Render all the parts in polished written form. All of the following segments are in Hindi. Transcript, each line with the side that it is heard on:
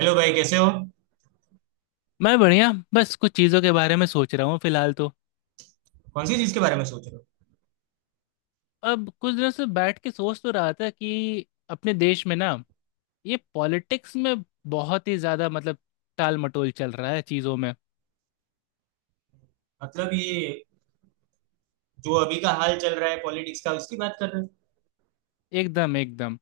right: हेलो भाई, कैसे हो।
left: मैं बढ़िया। बस कुछ चीज़ों के बारे में सोच रहा हूँ फिलहाल तो।
right: कौन सी चीज के बारे में सोच रहे हो।
left: अब कुछ दिनों से बैठ के सोच तो रहा था कि अपने देश में ना ये पॉलिटिक्स में बहुत ही ज़्यादा मतलब टाल मटोल चल रहा है चीज़ों में।
right: मतलब ये जो अभी का हाल चल रहा है पॉलिटिक्स का, उसकी बात कर रहे हो।
left: एकदम एकदम।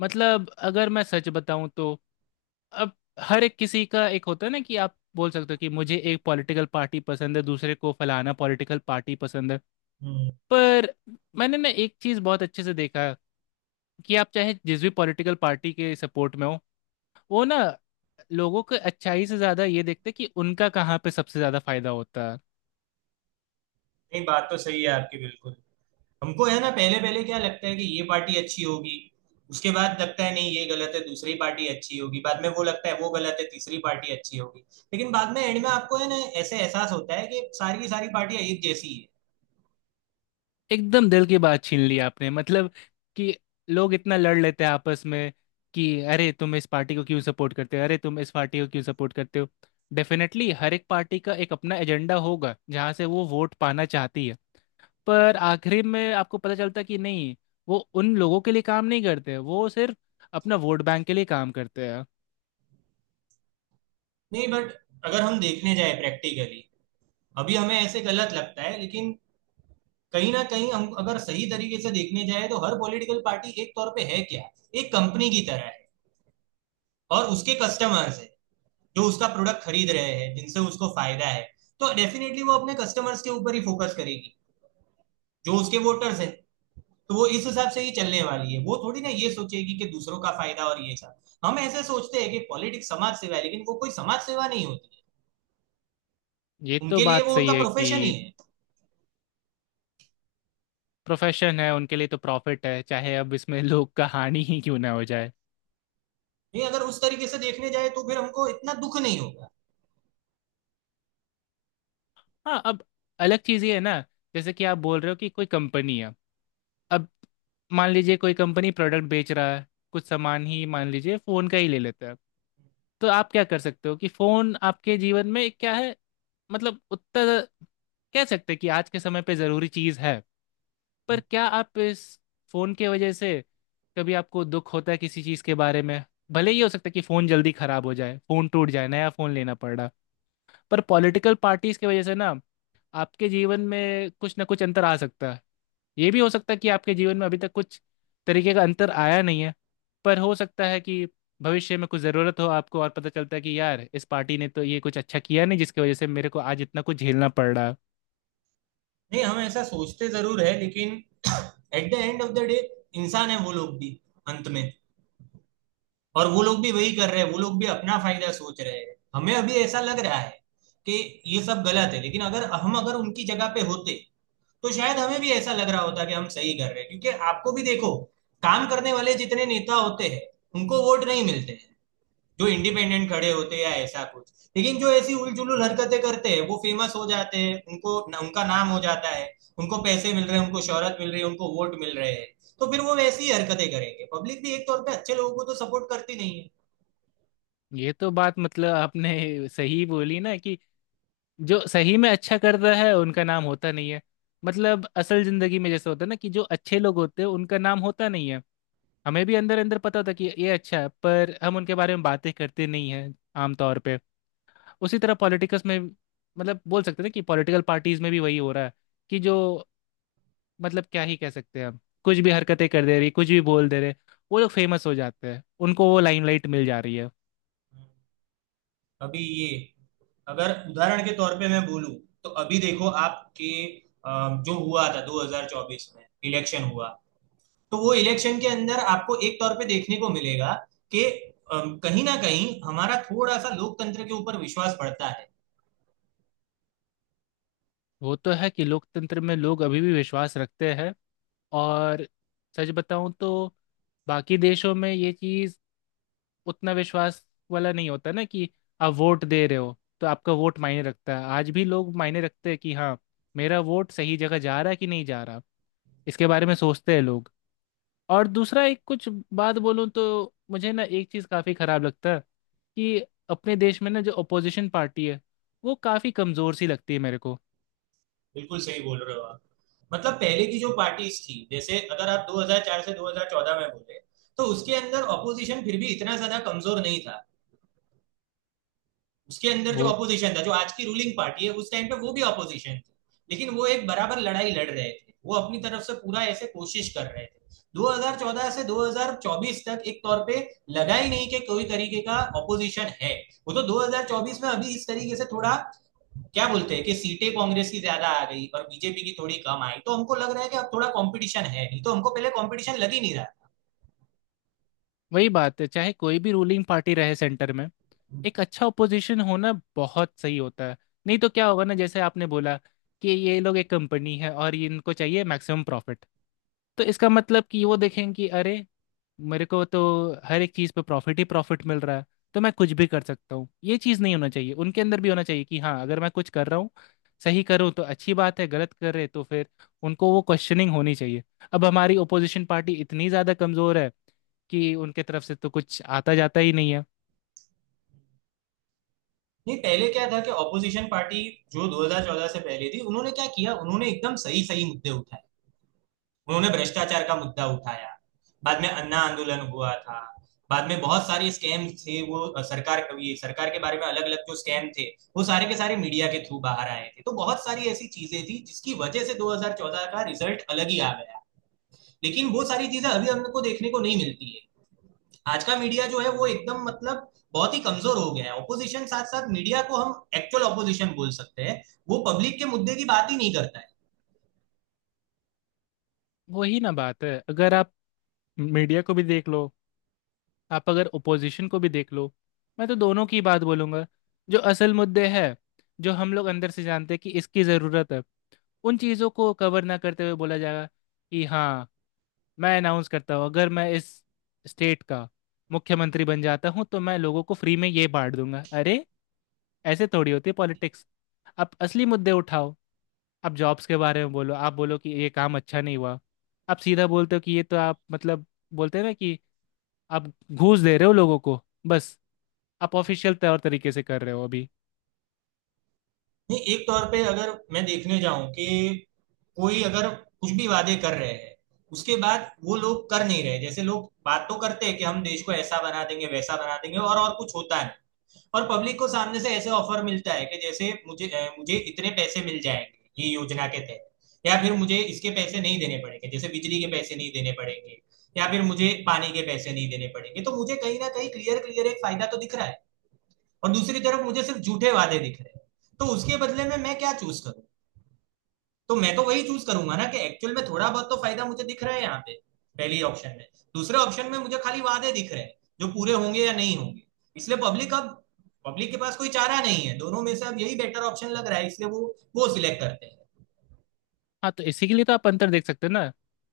left: मतलब अगर मैं सच बताऊँ तो, अब हर एक किसी का एक होता है ना, कि आप बोल सकते हो कि मुझे एक पॉलिटिकल पार्टी पसंद है, दूसरे को फलाना पॉलिटिकल पार्टी पसंद है।
right: हम्म।
left: पर मैंने ना एक चीज़ बहुत अच्छे से देखा कि आप चाहे जिस भी पॉलिटिकल पार्टी के सपोर्ट में हो, वो ना लोगों को अच्छाई से ज्यादा ये देखते कि उनका कहाँ पे सबसे ज्यादा फायदा होता है।
right: नहीं, बात तो सही है आपकी बिल्कुल। हमको है ना, पहले पहले क्या लगता है कि ये पार्टी अच्छी होगी। उसके बाद लगता है नहीं ये गलत है, दूसरी पार्टी अच्छी होगी। बाद में वो लगता है वो गलत है, तीसरी पार्टी अच्छी होगी। लेकिन बाद में एंड में आपको है ना ऐसे एहसास होता है कि सारी की सारी पार्टियां एक जैसी है।
left: एकदम दिल की बात छीन ली आपने। मतलब कि लोग इतना लड़ लेते हैं आपस में कि अरे तुम इस पार्टी को क्यों सपोर्ट करते हो, अरे तुम इस पार्टी को क्यों सपोर्ट करते हो। डेफिनेटली हर एक पार्टी का एक अपना एजेंडा होगा जहाँ से वो वोट पाना चाहती है। पर आखिरी में आपको पता चलता कि नहीं, वो उन लोगों के लिए काम नहीं करते, वो सिर्फ अपना वोट बैंक के लिए काम करते हैं।
right: नहीं, बट अगर हम देखने जाए प्रैक्टिकली, अभी हमें ऐसे गलत लगता है लेकिन कहीं ना कहीं हम अगर सही तरीके से देखने जाए तो हर पॉलिटिकल पार्टी एक तौर पे है क्या, एक कंपनी की तरह है। और उसके कस्टमर्स है जो उसका प्रोडक्ट खरीद रहे हैं, जिनसे उसको फायदा है। तो डेफिनेटली वो अपने कस्टमर्स के ऊपर ही फोकस करेगी, जो उसके वोटर्स हैं। तो वो इस हिसाब से ही चलने वाली है, वो थोड़ी ना ये सोचेगी कि दूसरों का फायदा और ये सब। हम ऐसे सोचते हैं कि पॉलिटिक्स समाज सेवा है, लेकिन वो कोई समाज सेवा नहीं होती
left: ये
right: है।
left: तो
right: उनके लिए
left: बात
right: वो
left: सही
right: उनका
left: है
right: प्रोफेशन ही
left: कि
right: है।
left: प्रोफेशन है उनके लिए, तो प्रॉफिट है, चाहे अब इसमें लोग का हानि ही क्यों ना हो जाए।
right: नहीं, अगर उस तरीके से देखने जाए तो फिर हमको इतना दुख नहीं होगा।
left: हाँ अब अलग चीज़ ये है ना, जैसे कि आप बोल रहे हो कि कोई कंपनी है। अब मान लीजिए कोई कंपनी प्रोडक्ट बेच रहा है, कुछ सामान ही मान लीजिए फोन का ही ले लेते हैं। तो आप क्या कर सकते हो कि फोन आपके जीवन में क्या है? मतलब उतना कह सकते हैं कि आज के समय पे जरूरी चीज है। पर क्या आप इस फोन के वजह से कभी आपको दुख होता है किसी चीज के बारे में? भले ही हो सकता है कि फोन जल्दी खराब हो जाए, फोन टूट जाए, नया फोन लेना पड़ रहा। पर पॉलिटिकल पार्टीज की वजह से ना आपके जीवन में कुछ ना कुछ अंतर आ सकता है। ये भी हो सकता है कि आपके जीवन में अभी तक कुछ तरीके का अंतर आया नहीं है, पर हो सकता है कि भविष्य में कुछ ज़रूरत हो आपको और पता चलता है कि यार इस पार्टी ने तो ये कुछ अच्छा किया नहीं जिसकी वजह से मेरे को आज इतना कुछ झेलना पड़ रहा है।
right: नहीं, हम ऐसा सोचते जरूर है लेकिन at the end of the day इंसान है वो लोग भी, अंत में। और वो लोग भी वही कर रहे हैं, वो लोग भी अपना फायदा सोच रहे हैं। हमें अभी ऐसा लग रहा है कि ये सब गलत है, लेकिन अगर हम अगर उनकी जगह पे होते तो शायद हमें भी ऐसा लग रहा होता कि हम सही कर रहे हैं। क्योंकि आपको भी देखो, काम करने वाले जितने नेता होते हैं उनको वोट नहीं मिलते, जो इंडिपेंडेंट खड़े होते हैं या ऐसा कुछ। लेकिन जो ऐसी उलझुल हरकतें करते हैं वो फेमस हो जाते हैं, उनको उनका नाम हो जाता है। उनको पैसे मिल रहे हैं, उनको शोहरत मिल रही है, उनको वोट मिल रहे हैं। तो फिर वो वैसी ही हरकतें करेंगे। पब्लिक भी एक तौर पे अच्छे लोगों को तो सपोर्ट करती नहीं है।
left: ये तो बात, मतलब आपने सही बोली ना कि जो सही में अच्छा करता है उनका नाम होता नहीं है। मतलब असल जिंदगी में जैसे होता है ना, कि जो अच्छे लोग होते हैं उनका नाम होता नहीं है। हमें भी अंदर अंदर पता होता कि ये अच्छा है, पर हम उनके बारे में बातें करते नहीं हैं आमतौर पे। उसी तरह पॉलिटिक्स में, मतलब बोल सकते थे कि पॉलिटिकल पार्टीज में भी वही हो रहा है कि जो, मतलब क्या ही कह सकते हैं हम, कुछ भी हरकतें कर दे रही, कुछ भी बोल दे रहे, वो लोग फेमस हो जाते हैं, उनको वो लाइमलाइट मिल जा रही है।
right: अभी ये, अगर उदाहरण के तौर पे मैं बोलूं, तो अभी देखो आपके जो हुआ था 2024 में, इलेक्शन हुआ। तो वो इलेक्शन के अंदर आपको एक तौर पे देखने को मिलेगा कि कहीं ना कहीं हमारा थोड़ा सा लोकतंत्र के ऊपर विश्वास बढ़ता है।
left: वो तो है कि लोकतंत्र में लोग अभी भी विश्वास रखते हैं। और सच बताऊं तो बाकी देशों में ये चीज़ उतना विश्वास वाला नहीं होता ना, कि आप वोट दे रहे हो तो आपका वोट मायने रखता है। आज भी लोग मायने रखते हैं कि हाँ, मेरा वोट सही जगह जा रहा है कि नहीं जा रहा, इसके बारे में सोचते हैं लोग। और दूसरा एक कुछ बात बोलूँ तो मुझे ना एक चीज़ काफ़ी ख़राब लगता है कि अपने देश में ना जो अपोजिशन पार्टी है वो काफ़ी कमज़ोर सी लगती है मेरे को।
right: बिल्कुल सही बोल रहे हो आप। मतलब पहले की जो पार्टीज थी, जैसे अगर आप 2004 से 2014 में बोले, तो उसके अंदर ऑपोजिशन फिर भी इतना ज्यादा कमजोर नहीं था। उसके अंदर जो
left: वो
right: अपोजिशन था, जो आज की रूलिंग पार्टी है, उस टाइम पे वो भी अपोजिशन थी। लेकिन वो एक बराबर लड़ाई लड़ रहे थे, वो अपनी तरफ से पूरा ऐसे कोशिश कर रहे थे। 2014 से 2024 तक एक तौर पे लगा ही नहीं कि कोई तरीके का ऑपोजिशन है। वो तो 2024 में अभी इस तरीके से थोड़ा, क्या बोलते हैं, कि सीटें कांग्रेस की ज्यादा आ गई और बीजेपी की थोड़ी कम आई, तो हमको लग रहा है कि अब थोड़ा कंपटीशन है, नहीं तो हमको पहले कंपटीशन लग ही नहीं रहा।
left: वही बात है, चाहे कोई भी रूलिंग पार्टी रहे सेंटर में, एक अच्छा ओपोजिशन होना बहुत सही होता है। नहीं तो क्या होगा ना, जैसे आपने बोला कि ये लोग एक कंपनी है और इनको चाहिए मैक्सिमम प्रॉफिट। तो इसका मतलब कि वो देखेंगे कि अरे मेरे को तो हर एक चीज़ पे प्रॉफिट ही प्रॉफिट मिल रहा है, तो मैं कुछ भी कर सकता हूँ। ये चीज़ नहीं होना चाहिए, उनके अंदर भी होना चाहिए कि हाँ अगर मैं कुछ कर रहा हूँ सही करूँ तो अच्छी बात है, गलत कर रहे तो फिर उनको वो क्वेश्चनिंग होनी चाहिए। अब हमारी ओपोजिशन पार्टी इतनी ज़्यादा कमज़ोर है कि उनके तरफ से तो कुछ आता जाता ही नहीं है।
right: नहीं, पहले क्या था कि ऑपोजिशन पार्टी जो 2014 से पहले थी, उन्होंने क्या किया, उन्होंने एकदम सही सही मुद्दे उठाए। उन्होंने भ्रष्टाचार का मुद्दा उठाया। बाद में अन्ना आंदोलन हुआ था। बाद में बहुत सारे स्कैम थे, वो सरकार, ये सरकार के बारे में अलग अलग जो स्कैम थे, वो सारे के सारे मीडिया के थ्रू बाहर आए थे। तो बहुत सारी ऐसी चीजें थी जिसकी वजह से 2014 का रिजल्ट अलग ही आ गया। लेकिन वो सारी चीजें अभी हमको देखने को नहीं मिलती है। आज का मीडिया जो है वो एकदम मतलब बहुत ही कमजोर हो गया है ऑपोजिशन, साथ साथ मीडिया को हम एक्चुअल ऑपोजिशन बोल सकते हैं। वो पब्लिक के मुद्दे की बात ही नहीं करता है।
left: वही ना बात है, अगर आप मीडिया को भी देख लो, आप अगर ओपोजिशन को भी देख लो, मैं तो दोनों की बात बोलूंगा। जो असल मुद्दे हैं, जो हम लोग अंदर से जानते हैं कि इसकी ज़रूरत है, उन चीज़ों को कवर ना करते हुए बोला जाएगा कि हाँ, मैं अनाउंस करता हूँ अगर मैं इस स्टेट का मुख्यमंत्री बन जाता हूँ तो मैं लोगों को फ्री में ये बांट दूंगा। अरे ऐसे थोड़ी होती है पॉलिटिक्स। आप असली मुद्दे उठाओ, आप जॉब्स के बारे में बोलो, आप बोलो कि ये काम अच्छा नहीं हुआ, आप सीधा बोलते हो कि ये तो आप, मतलब बोलते हैं ना कि आप घूस दे रहे हो लोगों को, बस आप ऑफिशियल तौर तरीके से कर रहे हो अभी।
right: नहीं, एक तौर पे अगर मैं देखने जाऊं कि कोई अगर कुछ भी वादे कर रहे हैं, उसके बाद वो लोग कर नहीं रहे। जैसे लोग बात तो करते हैं कि हम देश को ऐसा बना देंगे, वैसा बना देंगे, और कुछ होता। और पब्लिक को सामने से ऐसे ऑफर मिलता है कि जैसे मुझे मुझे इतने पैसे मिल जाएंगे ये योजना के तहत, या फिर मुझे इसके पैसे नहीं देने पड़ेंगे, जैसे बिजली के पैसे नहीं देने पड़ेंगे, या फिर मुझे पानी के पैसे नहीं देने पड़ेंगे। तो मुझे कहीं ना कहीं क्लियर क्लियर एक फायदा तो दिख रहा है, और दूसरी तरफ मुझे सिर्फ झूठे वादे दिख रहे हैं। तो उसके बदले में मैं क्या चूज करूँ। तो मैं तो वही चूज करूंगा ना कि एक्चुअल में थोड़ा बहुत तो फायदा मुझे दिख रहा है यहाँ पे, पहली ऑप्शन में। दूसरे ऑप्शन में मुझे खाली वादे दिख रहे हैं जो पूरे होंगे या नहीं होंगे। इसलिए पब्लिक के पास कोई चारा नहीं है। दोनों में से अब यही बेटर ऑप्शन लग रहा है, इसलिए वो सिलेक्ट करते हैं।
left: हाँ तो इसी के लिए तो आप अंतर देख सकते हो ना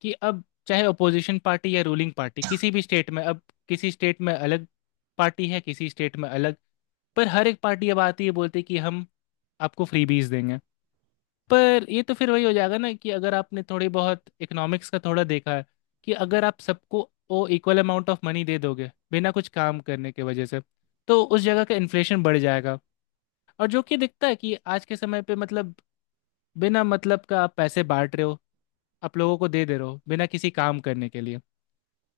left: कि अब चाहे अपोजिशन पार्टी या रूलिंग पार्टी, किसी भी स्टेट में अब, किसी स्टेट में अलग पार्टी है, किसी स्टेट में अलग, पर हर एक पार्टी अब आती है बोलती है कि हम आपको फ्रीबीज देंगे। पर ये तो फिर वही हो जाएगा ना कि अगर आपने थोड़ी बहुत इकोनॉमिक्स का थोड़ा देखा है कि अगर आप सबको वो इक्वल अमाउंट ऑफ मनी दे दोगे बिना कुछ काम करने के वजह से, तो उस जगह का इन्फ्लेशन बढ़ जाएगा। और जो कि दिखता है कि आज के समय पे, मतलब, बिना मतलब का आप पैसे बांट रहे हो, आप लोगों को दे दे रहे हो बिना किसी काम करने के लिए,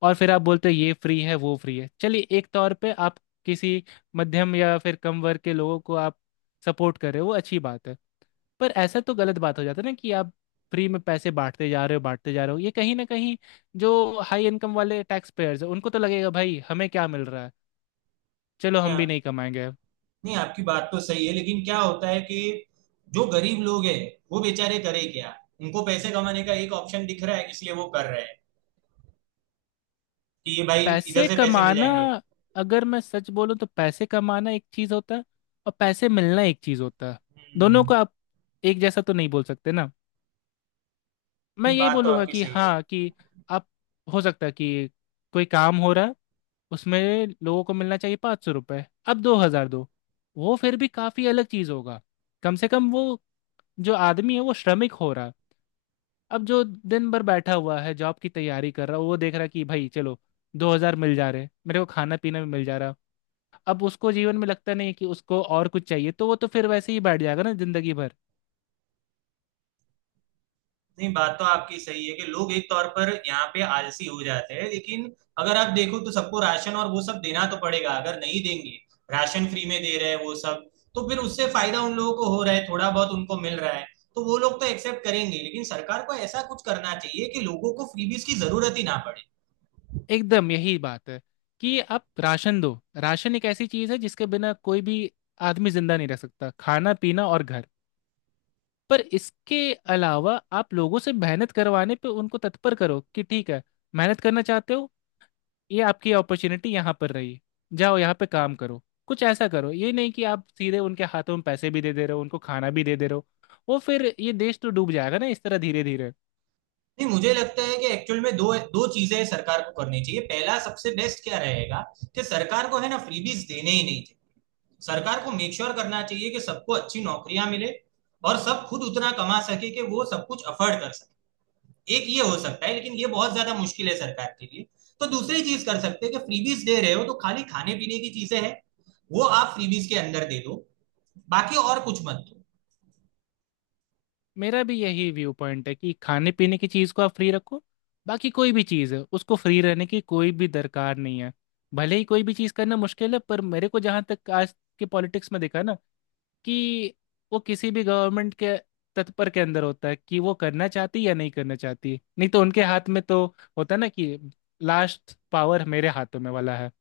left: और फिर आप बोलते हो ये फ्री है वो फ्री है। चलिए एक तौर पे आप किसी मध्यम या फिर कम वर्ग के लोगों को आप सपोर्ट कर रहे हो, वो अच्छी बात है। पर ऐसा तो गलत बात हो जाता है ना कि आप फ्री में पैसे बांटते जा रहे हो, बांटते जा रहे हो, ये कहीं ना कहीं जो हाई इनकम वाले टैक्स पेयर्स हैं, उनको तो लगेगा भाई हमें क्या मिल रहा है, चलो
right: नहीं,
left: हम भी
right: आप,
left: नहीं कमाएंगे।
right: नहीं, आपकी बात तो सही है, लेकिन क्या होता है कि जो गरीब लोग हैं, वो बेचारे करे क्या। उनको पैसे कमाने का एक ऑप्शन दिख रहा है, इसलिए वो कर रहे हैं कि ये भाई इधर
left: पैसे
right: से पैसे मिल
left: कमाना,
right: जाएंगे।
left: अगर मैं सच बोलूं तो पैसे कमाना एक चीज़ होता है, और पैसे मिलना एक चीज़ होता है।
right: हम्म।
left: दोनों
right: हम्म।
left: को आप एक जैसा तो नहीं बोल सकते ना। मैं
right: नहीं
left: यही
right: बात तो
left: बोलूंगा
right: आपकी
left: कि
right: सही है
left: हाँ, कि आप, हो सकता है कि कोई काम हो रहा है, उसमें लोगों को मिलना चाहिए 500 रुपये, अब 2000 दो, वो फिर भी काफ़ी अलग चीज़ होगा। कम से कम वो जो आदमी है वो श्रमिक हो रहा है। अब जो दिन भर बैठा हुआ है, जॉब की तैयारी कर रहा है, वो देख रहा है कि भाई चलो 2000 मिल जा रहे हैं, मेरे को खाना पीना भी मिल जा रहा है, अब उसको जीवन में लगता नहीं है कि उसको और कुछ चाहिए, तो वो तो फिर वैसे ही बैठ जाएगा ना जिंदगी भर।
right: नहीं, बात तो आपकी सही है कि लोग एक तौर पर यहाँ पे आलसी हो जाते हैं, लेकिन अगर आप देखो तो सबको राशन और वो सब देना तो पड़ेगा। अगर नहीं देंगे, राशन फ्री में दे रहे हैं वो सब, तो फिर उससे फायदा उन लोगों को हो रहा है, थोड़ा बहुत उनको मिल रहा है। तो वो लोग तो एक्सेप्ट करेंगे, लेकिन सरकार को ऐसा कुछ करना चाहिए कि लोगों को फ्रीबीज की जरूरत ही ना पड़े।
left: एकदम यही बात है कि आप राशन दो, राशन एक ऐसी चीज है जिसके बिना कोई भी आदमी जिंदा नहीं रह सकता, खाना पीना और घर। पर इसके अलावा आप लोगों से मेहनत करवाने पे उनको तत्पर करो कि ठीक है, मेहनत करना चाहते हो, ये आपकी अपॉर्चुनिटी यहाँ पर रही, जाओ यहाँ पे काम करो, कुछ ऐसा करो। ये नहीं कि आप सीधे उनके हाथों में पैसे भी दे दे रहे हो, उनको खाना भी दे दे रहे हो, वो फिर ये देश तो डूब जाएगा ना इस तरह धीरे धीरे।
right: नहीं, मुझे लगता है कि एक्चुअल में दो दो चीजें सरकार को करनी चाहिए। पहला, सबसे बेस्ट क्या रहेगा कि सरकार को है ना फ्रीबीज देने ही नहीं चाहिए। सरकार को मेक श्योर करना चाहिए कि सबको अच्छी नौकरियां मिले और सब खुद उतना कमा सके कि वो सब कुछ अफोर्ड कर सके। एक ये हो सकता है, लेकिन ये बहुत ज्यादा मुश्किल है सरकार के लिए। तो दूसरी चीज कर सकते हैं कि फ्रीबीज दे रहे हो तो खाली खाने पीने की चीजें हैं, वो आप फ्रीबीज के अंदर दे दो। बाकी और कुछ मत दो।
left: मेरा भी यही व्यू पॉइंट है कि खाने पीने की चीज़ को आप फ्री रखो, बाकी कोई भी चीज़ है उसको फ्री रहने की कोई भी दरकार नहीं है। भले ही कोई भी चीज़ करना मुश्किल है, पर मेरे को जहाँ तक आज के पॉलिटिक्स में दिखा ना कि वो किसी भी गवर्नमेंट के तत्पर के अंदर होता है कि वो करना चाहती या नहीं करना चाहती, नहीं तो उनके हाथ में तो होता ना कि लास्ट पावर मेरे हाथों में वाला है।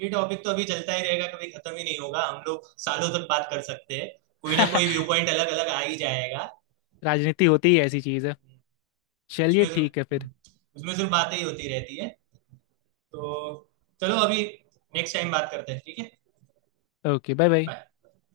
right: ये टॉपिक तो अभी चलता ही रहेगा, कभी खत्म ही नहीं होगा। हम लोग सालों तक बात कर सकते हैं, कोई ना कोई व्यू पॉइंट अलग अलग आ ही जाएगा।
left: राजनीति होती ही
right: हम्म।
left: ऐसी चीज़ है।
right: हम्म।
left: चलिए
right: उसमें सिर्फ
left: ठीक है फिर।
right: हम्म। उसमें सिर्फ बातें ही होती रहती है। तो चलो अभी, नेक्स्ट टाइम बात करते हैं, ठीक है।
left: Okay, bye bye.
right: बाय।